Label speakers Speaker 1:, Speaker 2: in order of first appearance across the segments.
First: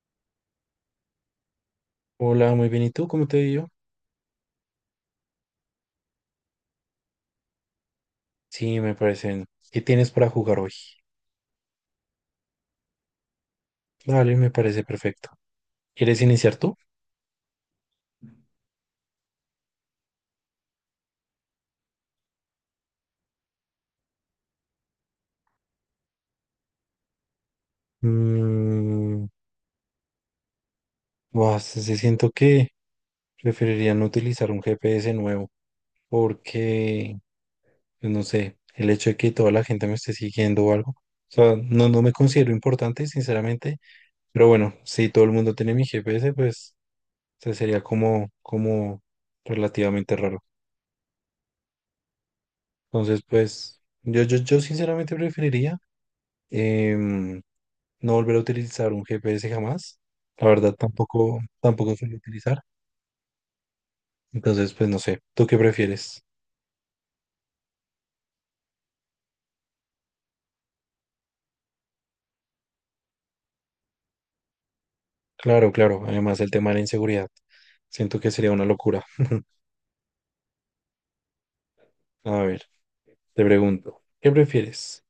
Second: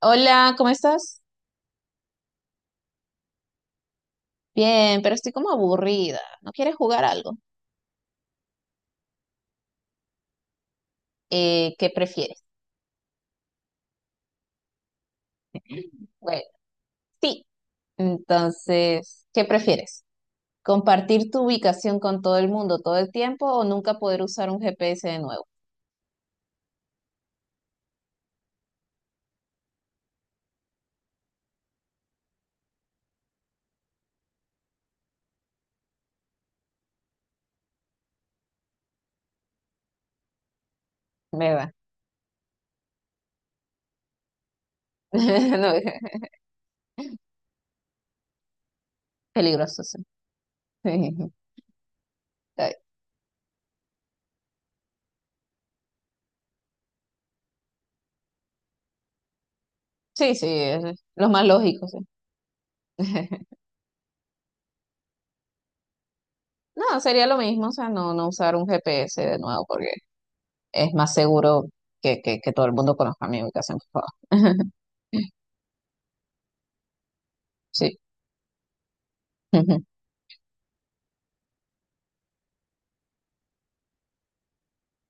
Speaker 1: Hola, ¿cómo estás?
Speaker 2: Hola, muy bien. ¿Y tú? ¿Cómo te ha
Speaker 1: Bien, pero estoy como aburrida. ¿No quieres jugar algo?
Speaker 2: Sí, me parecen. ¿Qué tienes para jugar hoy?
Speaker 1: ¿Qué prefieres?
Speaker 2: Dale, me parece perfecto. ¿Quieres
Speaker 1: Bueno,
Speaker 2: iniciar tú?
Speaker 1: sí. Entonces, ¿qué prefieres? ¿Compartir tu ubicación con todo el mundo todo el tiempo o nunca poder usar un GPS de nuevo?
Speaker 2: Mm, buah, se siento que preferiría no utilizar un GPS nuevo porque, pues, no sé, el hecho de que toda la gente me esté siguiendo o algo. O sea,
Speaker 1: ¿Verdad?
Speaker 2: no, no me considero importante, sinceramente. Pero bueno, si todo el mundo tiene
Speaker 1: No,
Speaker 2: mi GPS, pues o sea, sería como, como
Speaker 1: peligroso, sí.
Speaker 2: relativamente raro. Entonces, pues, yo sinceramente preferiría em, no volver a utilizar un GPS jamás.
Speaker 1: Sí, sí,
Speaker 2: La verdad
Speaker 1: es lo
Speaker 2: tampoco,
Speaker 1: más lógico,
Speaker 2: tampoco
Speaker 1: sí.
Speaker 2: suelo utilizar. Entonces, pues no sé, ¿tú qué prefieres?
Speaker 1: No, sería lo mismo, o sea, no, no usar un GPS de nuevo porque es más seguro que todo el mundo conozca mi ubicación, por favor.
Speaker 2: Claro, claro. Además, el tema de la inseguridad.
Speaker 1: Sí.
Speaker 2: Siento que sería una locura. A ver, te pregunto, ¿qué prefieres?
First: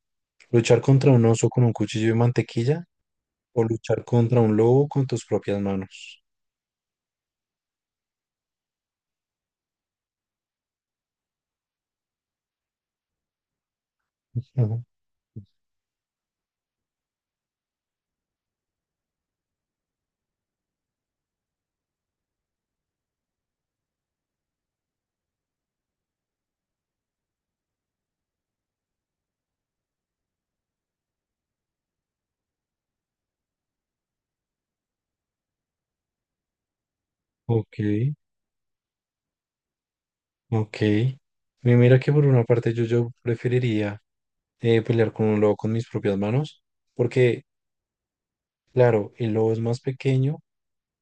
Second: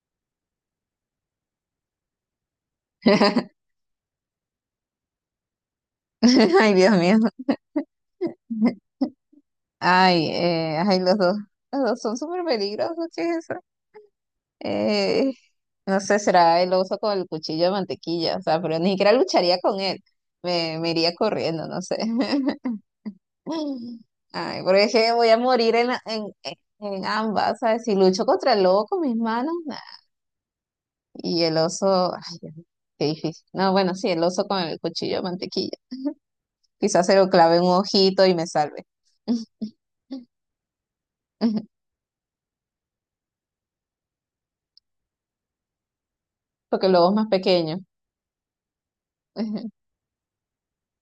Speaker 2: ¿Luchar contra un oso con un cuchillo de mantequilla o luchar contra un lobo con tus propias manos?
Speaker 1: Ay, Dios mío. Ay, ay, los dos son súper peligrosos, ¿qué es eso?
Speaker 2: Ujú.
Speaker 1: Eh, no sé, será el oso con el cuchillo de mantequilla, o sea, pero ni siquiera lucharía con él, me iría corriendo, no sé. Ay, porque es que voy a morir en, la- en ambas, ¿sabes? Si lucho contra el lobo con mis manos, nah. Y el oso, ay, Dios mío, qué difícil. No, bueno, sí, el oso con el cuchillo de mantequilla. Quizás se lo clave en un
Speaker 2: Ok,
Speaker 1: ojito y me salve.
Speaker 2: ok. Mira que por una parte yo preferiría pelear con un lobo con mis propias manos,
Speaker 1: Porque el lobo es más
Speaker 2: porque
Speaker 1: pequeño.
Speaker 2: claro, el lobo es más pequeño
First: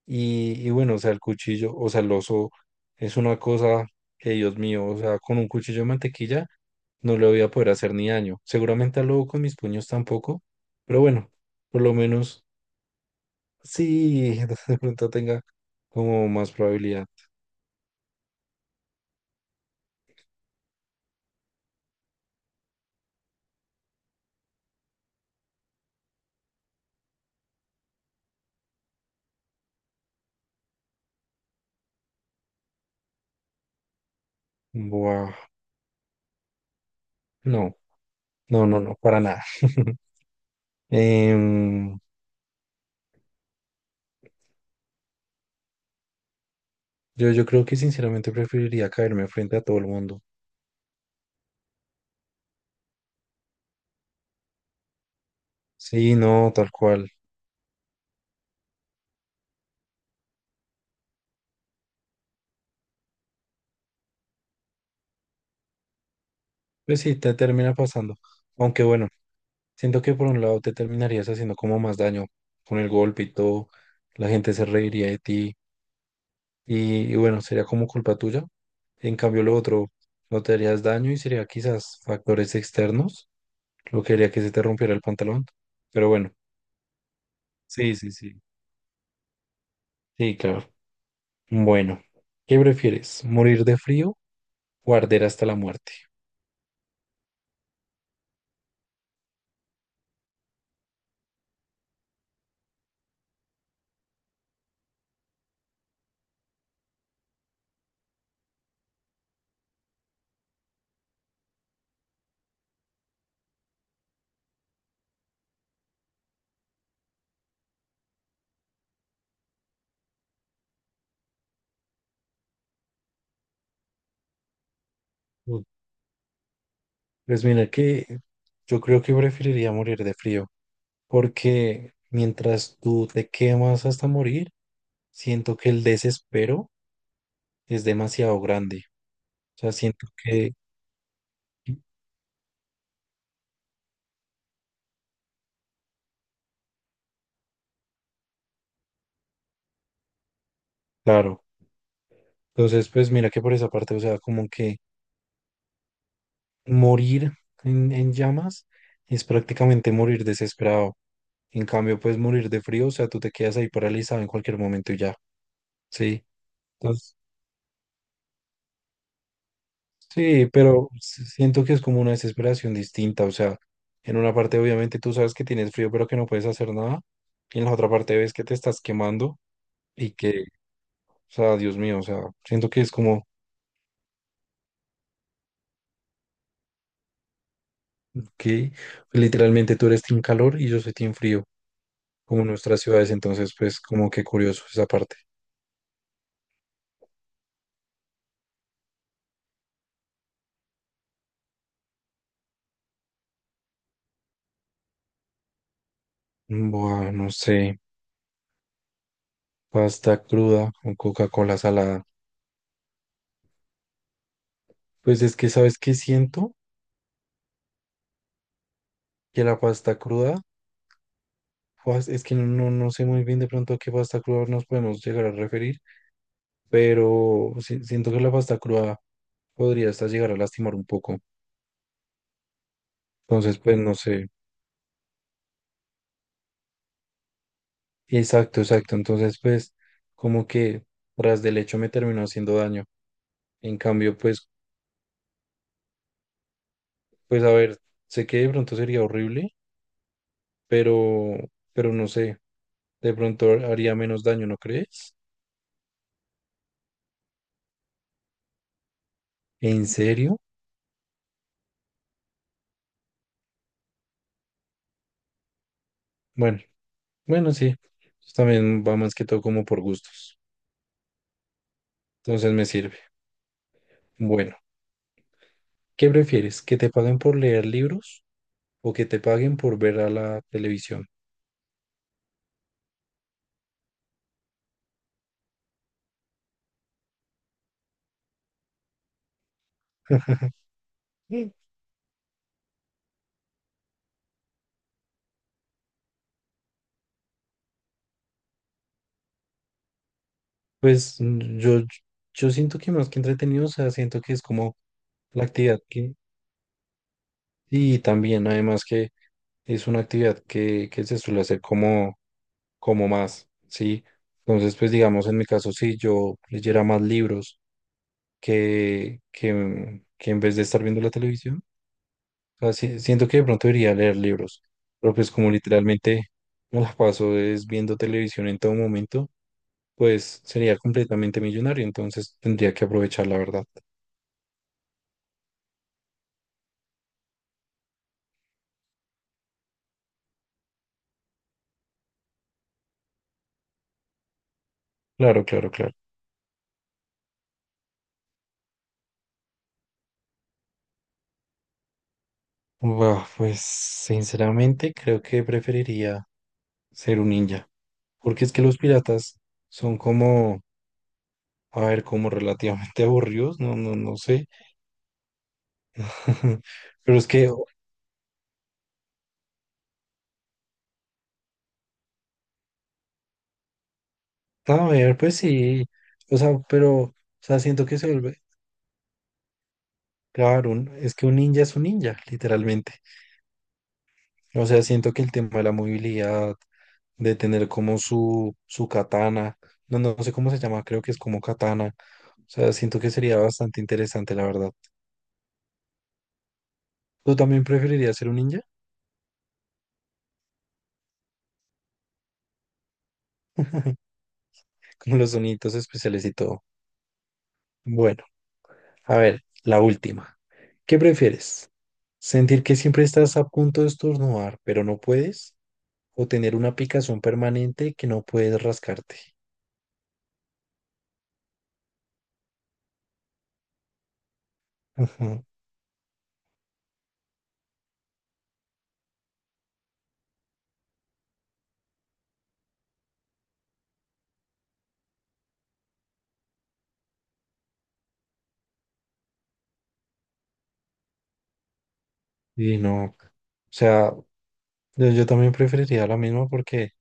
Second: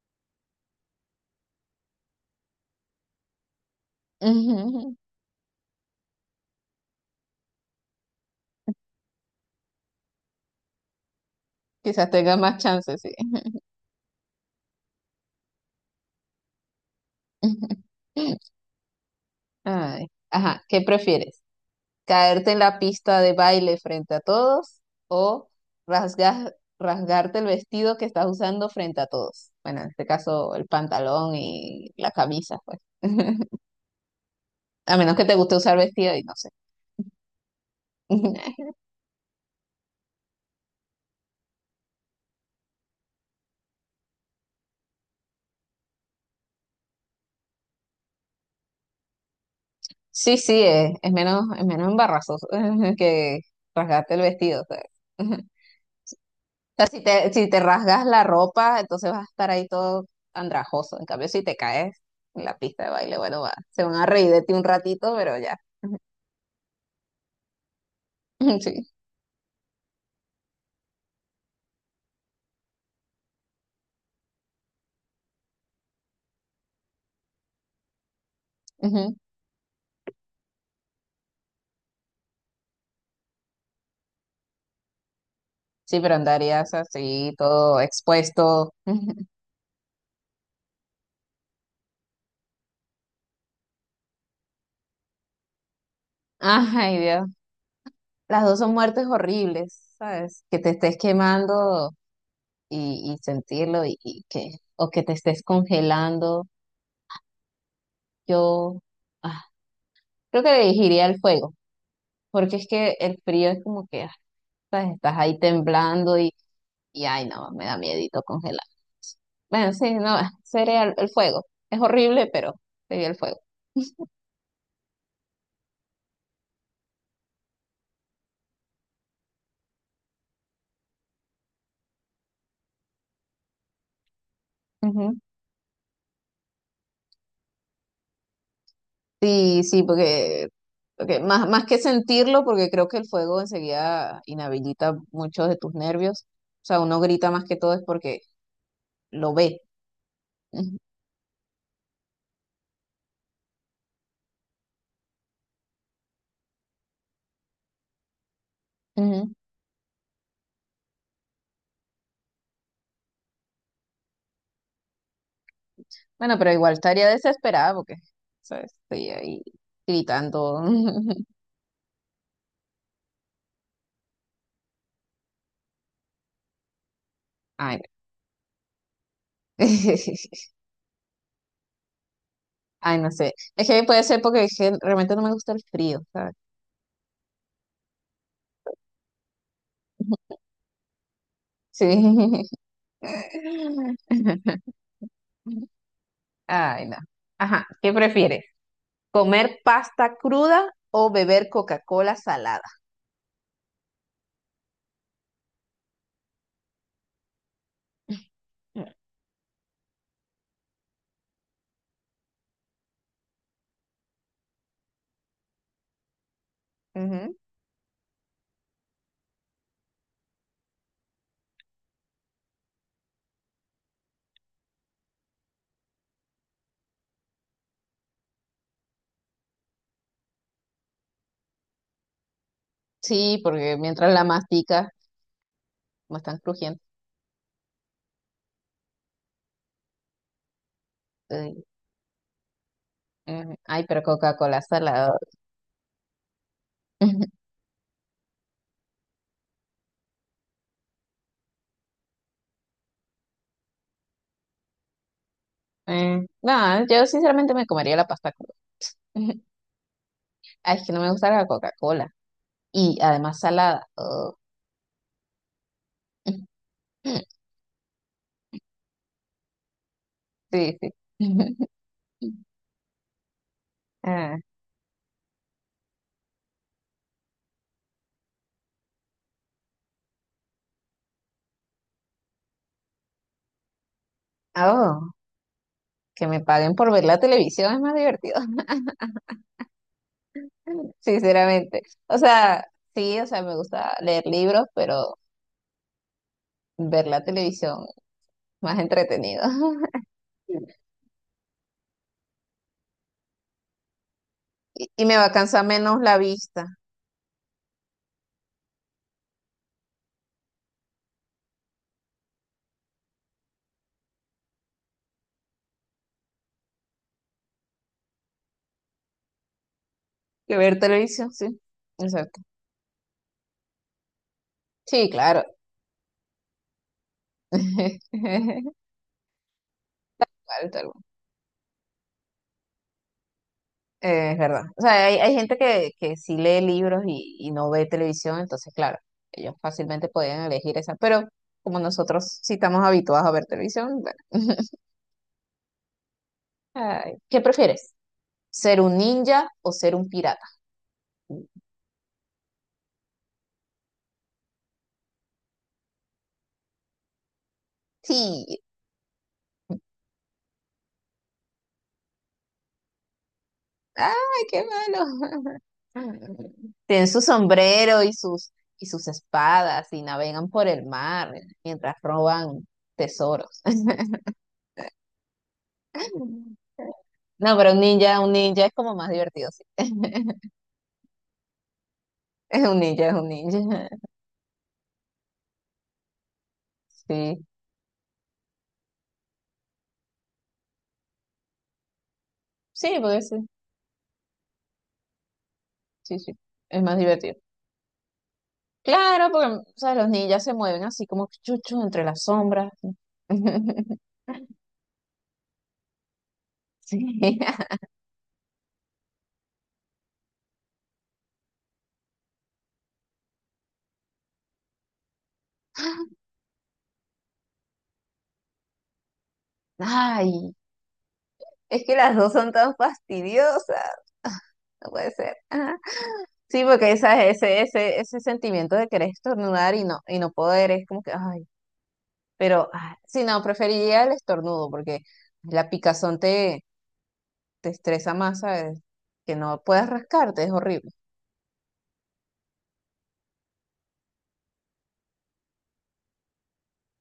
Speaker 2: y bueno, o sea, el cuchillo, o sea, el oso es una cosa que, Dios mío,
Speaker 1: Ujú,
Speaker 2: o sea, con un cuchillo de mantequilla no le voy a poder hacer ni daño. Seguramente al lobo con mis puños tampoco, pero bueno, por lo
Speaker 1: quizás tenga
Speaker 2: menos
Speaker 1: más chances, sí.
Speaker 2: sí, de pronto tenga como más probabilidad.
Speaker 1: Ay, ajá, ¿qué prefieres? ¿Caerte en la pista de baile frente a todos o rasgarte el vestido que estás usando frente a todos? Bueno, en este caso el pantalón y la camisa, pues. A menos que
Speaker 2: Buah,
Speaker 1: te guste usar vestido y no sé.
Speaker 2: no, no, no, no, para nada. Em, yo, yo creo que sinceramente preferiría caerme frente a todo el mundo.
Speaker 1: Sí, sí, es menos embarazoso que rasgarte el vestido, ¿sabes?
Speaker 2: Sí, no, tal
Speaker 1: Sea,
Speaker 2: cual.
Speaker 1: si te rasgas la ropa, entonces vas a estar ahí todo andrajoso. En cambio, si te caes en la pista de baile, bueno, va, se van a reír de ti un ratito, pero ya.
Speaker 2: Pues sí, te termina pasando. Aunque
Speaker 1: Sí,
Speaker 2: bueno, siento que por un lado te terminarías haciendo como más daño con el golpe y todo. La gente se reiría de ti y bueno, sería como culpa tuya.
Speaker 1: ujú.
Speaker 2: En cambio, lo otro, no te harías daño y sería quizás factores externos lo que haría que se te rompiera el pantalón.
Speaker 1: Sí,
Speaker 2: Pero
Speaker 1: pero
Speaker 2: bueno,
Speaker 1: andarías así, todo
Speaker 2: sí, sí, sí.
Speaker 1: expuesto.
Speaker 2: Sí, claro. Bueno, ¿qué prefieres? ¿Morir de frío o arder hasta la muerte?
Speaker 1: Ay, Dios. Las dos son muertes horribles, ¿sabes? Que te estés quemando y sentirlo y que, o que te estés congelando. Yo ah, creo que elegiría el fuego, porque es que el frío es como que ah, ¿sabes? Estás ahí temblando y ay, no, me da miedito congelar. Bueno, sí, no, sería el fuego. Es horrible, pero sería el fuego.
Speaker 2: Uy, pues mira que yo creo que preferiría morir de frío, porque mientras tú te quemas hasta morir,
Speaker 1: Ujú.
Speaker 2: siento que el desespero es demasiado grande. O
Speaker 1: Sí,
Speaker 2: sea,
Speaker 1: sí,
Speaker 2: siento
Speaker 1: porque,
Speaker 2: que,
Speaker 1: porque más, más que sentirlo, porque creo que el fuego enseguida inhabilita muchos de tus nervios. O sea, uno grita más que todo es porque lo ve. Ujú,
Speaker 2: claro, entonces pues mira que por esa parte, o sea, como que morir en llamas es
Speaker 1: ujú.
Speaker 2: prácticamente morir desesperado. En cambio, pues morir de frío, o sea, tú te quedas ahí paralizado en cualquier momento y ya, ¿sí?
Speaker 1: Bueno, pero igual estaría
Speaker 2: Entonces,
Speaker 1: desesperada porque, ¿sabes? Estoy ahí
Speaker 2: sí,
Speaker 1: gritando.
Speaker 2: pero siento que es como una desesperación distinta, o sea, en una parte obviamente tú sabes que tienes frío pero que no puedes hacer nada, y en la
Speaker 1: Ay, no.
Speaker 2: otra parte ves que te estás quemando y que, o sea, Dios mío, o sea, siento que es
Speaker 1: Ay, no
Speaker 2: como
Speaker 1: sé. Es que puede ser porque es que realmente no me gusta el frío, ¿sabes?
Speaker 2: que literalmente tú eres team calor y yo soy team frío, como en
Speaker 1: Sí.
Speaker 2: nuestras ciudades, entonces pues como que curioso esa parte.
Speaker 1: Ay, no. Ajá, ¿qué prefieres? ¿Comer pasta cruda o beber Coca-Cola salada?
Speaker 2: Buah, no sé,
Speaker 1: Mm,
Speaker 2: pasta cruda o Coca-Cola salada. Pues es que, ¿sabes qué siento?
Speaker 1: ujú.
Speaker 2: Que la pasta cruda pues, es que no, no sé muy bien de pronto a qué pasta cruda nos podemos llegar a referir, pero siento que la pasta cruda podría hasta llegar a lastimar un poco.
Speaker 1: Sí,
Speaker 2: Entonces,
Speaker 1: porque
Speaker 2: pues no
Speaker 1: mientras la
Speaker 2: sé.
Speaker 1: masticas, no están crujientes.
Speaker 2: Exacto, exacto. Entonces, pues como que tras del
Speaker 1: Ay,
Speaker 2: hecho me terminó haciendo daño.
Speaker 1: ujú.
Speaker 2: En
Speaker 1: Ay, pero
Speaker 2: cambio, pues,
Speaker 1: Coca-Cola salada.
Speaker 2: pues a ver, sé que de pronto sería horrible, pero, pero no sé, de pronto haría menos daño, ¿no crees?
Speaker 1: No, yo sinceramente me comería la pasta cruda.
Speaker 2: ¿En serio?
Speaker 1: Ay, es que no me gusta la Coca-Cola. Y además salada. Oh.
Speaker 2: Bueno, bueno, sí. También va más que todo como por gustos.
Speaker 1: Sí, sí.
Speaker 2: Entonces me sirve. Bueno. ¿Qué prefieres? ¿Que te paguen por leer libros o que te paguen por ver a la televisión?
Speaker 1: Ah, oh, que me paguen por ver la televisión es más divertido.
Speaker 2: Mm.
Speaker 1: Sinceramente. O sea, sí, o sea, me gusta leer libros, pero ver la televisión más entretenido.
Speaker 2: Pues yo, yo siento que más que entretenido, o sea, siento que es como
Speaker 1: Y, y me va a
Speaker 2: la
Speaker 1: cansar
Speaker 2: actividad
Speaker 1: menos
Speaker 2: que,
Speaker 1: la vista
Speaker 2: y también además que es una actividad que se suele hacer como, como más, ¿sí? Entonces, pues digamos, en mi caso, si yo leyera más libros que en
Speaker 1: que
Speaker 2: vez de
Speaker 1: ver
Speaker 2: estar viendo la
Speaker 1: televisión, sí.
Speaker 2: televisión,
Speaker 1: Exacto.
Speaker 2: sea, siento que de pronto debería leer libros,
Speaker 1: Sí,
Speaker 2: pero pues
Speaker 1: claro.
Speaker 2: como literalmente me la paso es viendo televisión en todo momento, pues
Speaker 1: Claro,
Speaker 2: sería
Speaker 1: tal.
Speaker 2: completamente millonario, entonces tendría que aprovechar la verdad.
Speaker 1: Es verdad. O sea, hay gente que sí lee libros y no ve televisión, entonces, claro, ellos fácilmente podían elegir esa, pero como nosotros sí estamos habituados a ver televisión, bueno.
Speaker 2: Claro, claro, claro.
Speaker 1: Ay, ¿qué prefieres? ¿Ser un ninja o ser un pirata?
Speaker 2: Buah, pues sinceramente creo que preferiría ser un ninja, porque es
Speaker 1: Sí,
Speaker 2: que los piratas son como, a ver, como relativamente aburridos, no, no, no
Speaker 1: ¡ay,
Speaker 2: sé.
Speaker 1: qué malo! Tienen
Speaker 2: Pero
Speaker 1: su
Speaker 2: es que,
Speaker 1: sombrero y sus espadas y navegan por el mar mientras roban tesoros.
Speaker 2: a ver, pues sí, o sea, pero, o
Speaker 1: No,
Speaker 2: sea,
Speaker 1: pero
Speaker 2: siento que
Speaker 1: un ninja es como más divertido, sí.
Speaker 2: claro, es que un ninja es un ninja,
Speaker 1: Un
Speaker 2: literalmente.
Speaker 1: ninja es un ninja.
Speaker 2: O sea, siento que el tema de la movilidad, de
Speaker 1: Sí,
Speaker 2: tener como su katana, no, no sé cómo se llama, creo que es como katana. O sea,
Speaker 1: sí,
Speaker 2: siento que
Speaker 1: porque
Speaker 2: sería
Speaker 1: sí,
Speaker 2: bastante interesante, la verdad.
Speaker 1: sí, sí, es más divertido.
Speaker 2: ¿Tú también preferirías ser un ninja?
Speaker 1: Claro, porque, o sea, los ninjas se mueven así como chuchos entre las sombras.
Speaker 2: Con los sonidos especiales y todo.
Speaker 1: Sí.
Speaker 2: Bueno, a ver, la última. ¿Qué prefieres? ¿Sentir que siempre estás a punto de estornudar, pero no puedes? ¿O tener una picazón permanente que no puedes rascarte?
Speaker 1: Ay, es que las dos son tan fastidiosas. No puede ser. Sí, porque ¿sabes? Ese sentimiento de querer estornudar y no poder, es como que, ay, pero ah, sí, no, preferiría el estornudo porque la picazón te, te estresa más, ¿sabes? Que no puedas rascarte, es horrible.
Speaker 2: Y no, o sea, yo también preferiría la misma porque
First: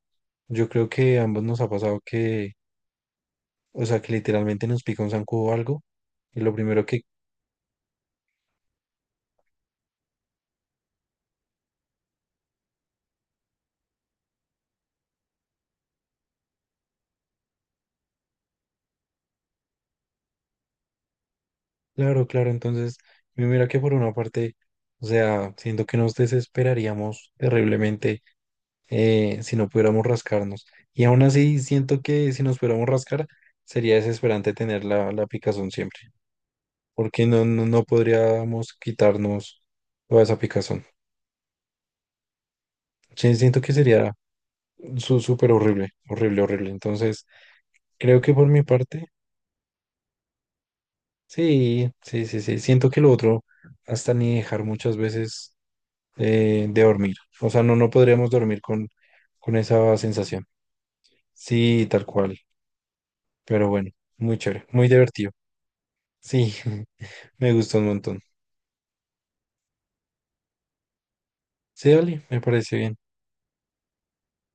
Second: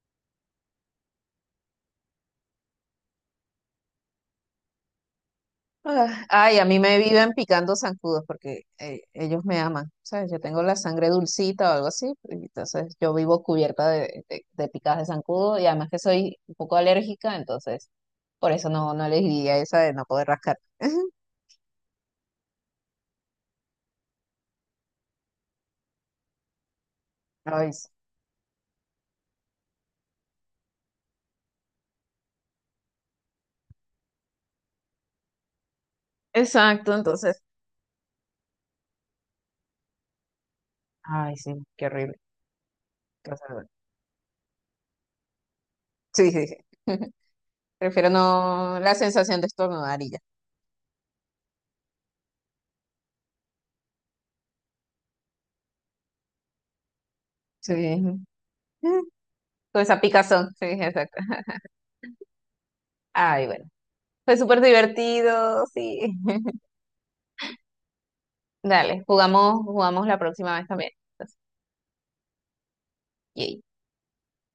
Speaker 2: yo creo que a ambos nos ha pasado que, o sea, que literalmente nos pica un zancudo o algo.
Speaker 1: Ah,
Speaker 2: Y lo
Speaker 1: ay, a mí
Speaker 2: primero
Speaker 1: me
Speaker 2: que,
Speaker 1: viven picando zancudos porque ellos me aman, ¿sabes? Yo tengo la sangre dulcita o algo así, y entonces yo vivo cubierta de picadas de zancudo y además que soy un poco alérgica, entonces por eso no, no elegiría esa de no poder rascar.
Speaker 2: claro, claro, entonces, y mira que por una parte, o sea, siento que nos desesperaríamos
Speaker 1: Ay, sí.
Speaker 2: terriblemente si no pudiéramos rascarnos. Y aún así, siento que si nos pudiéramos rascar, sería desesperante tener la, la picazón siempre,
Speaker 1: Exacto,
Speaker 2: porque
Speaker 1: entonces,
Speaker 2: no, no, no podríamos quitarnos toda esa picazón.
Speaker 1: ay, sí, qué horrible. Qué
Speaker 2: Sí, siento
Speaker 1: horror.
Speaker 2: que sería súper horrible,
Speaker 1: Sí,
Speaker 2: horrible,
Speaker 1: sí, sí.
Speaker 2: horrible. Entonces,
Speaker 1: Prefiero
Speaker 2: creo que por mi
Speaker 1: no la
Speaker 2: parte,
Speaker 1: sensación de estornudar y ya.
Speaker 2: sí, sí, sí, sí. Siento que lo otro, hasta ni dejar muchas veces de dormir. O sea, no, no
Speaker 1: Sí.
Speaker 2: podríamos dormir con
Speaker 1: Con
Speaker 2: esa
Speaker 1: esa
Speaker 2: sensación.
Speaker 1: picazón. Sí, exacto.
Speaker 2: Sí, tal cual.
Speaker 1: Ay, bueno.
Speaker 2: Pero bueno,
Speaker 1: Fue
Speaker 2: muy
Speaker 1: súper
Speaker 2: chévere, muy divertido.
Speaker 1: divertido, sí.
Speaker 2: Sí, me gustó un montón.
Speaker 1: Dale, jugamos, jugamos la próxima vez también. Entonces,
Speaker 2: Sí, dale, me parece bien.
Speaker 1: yay.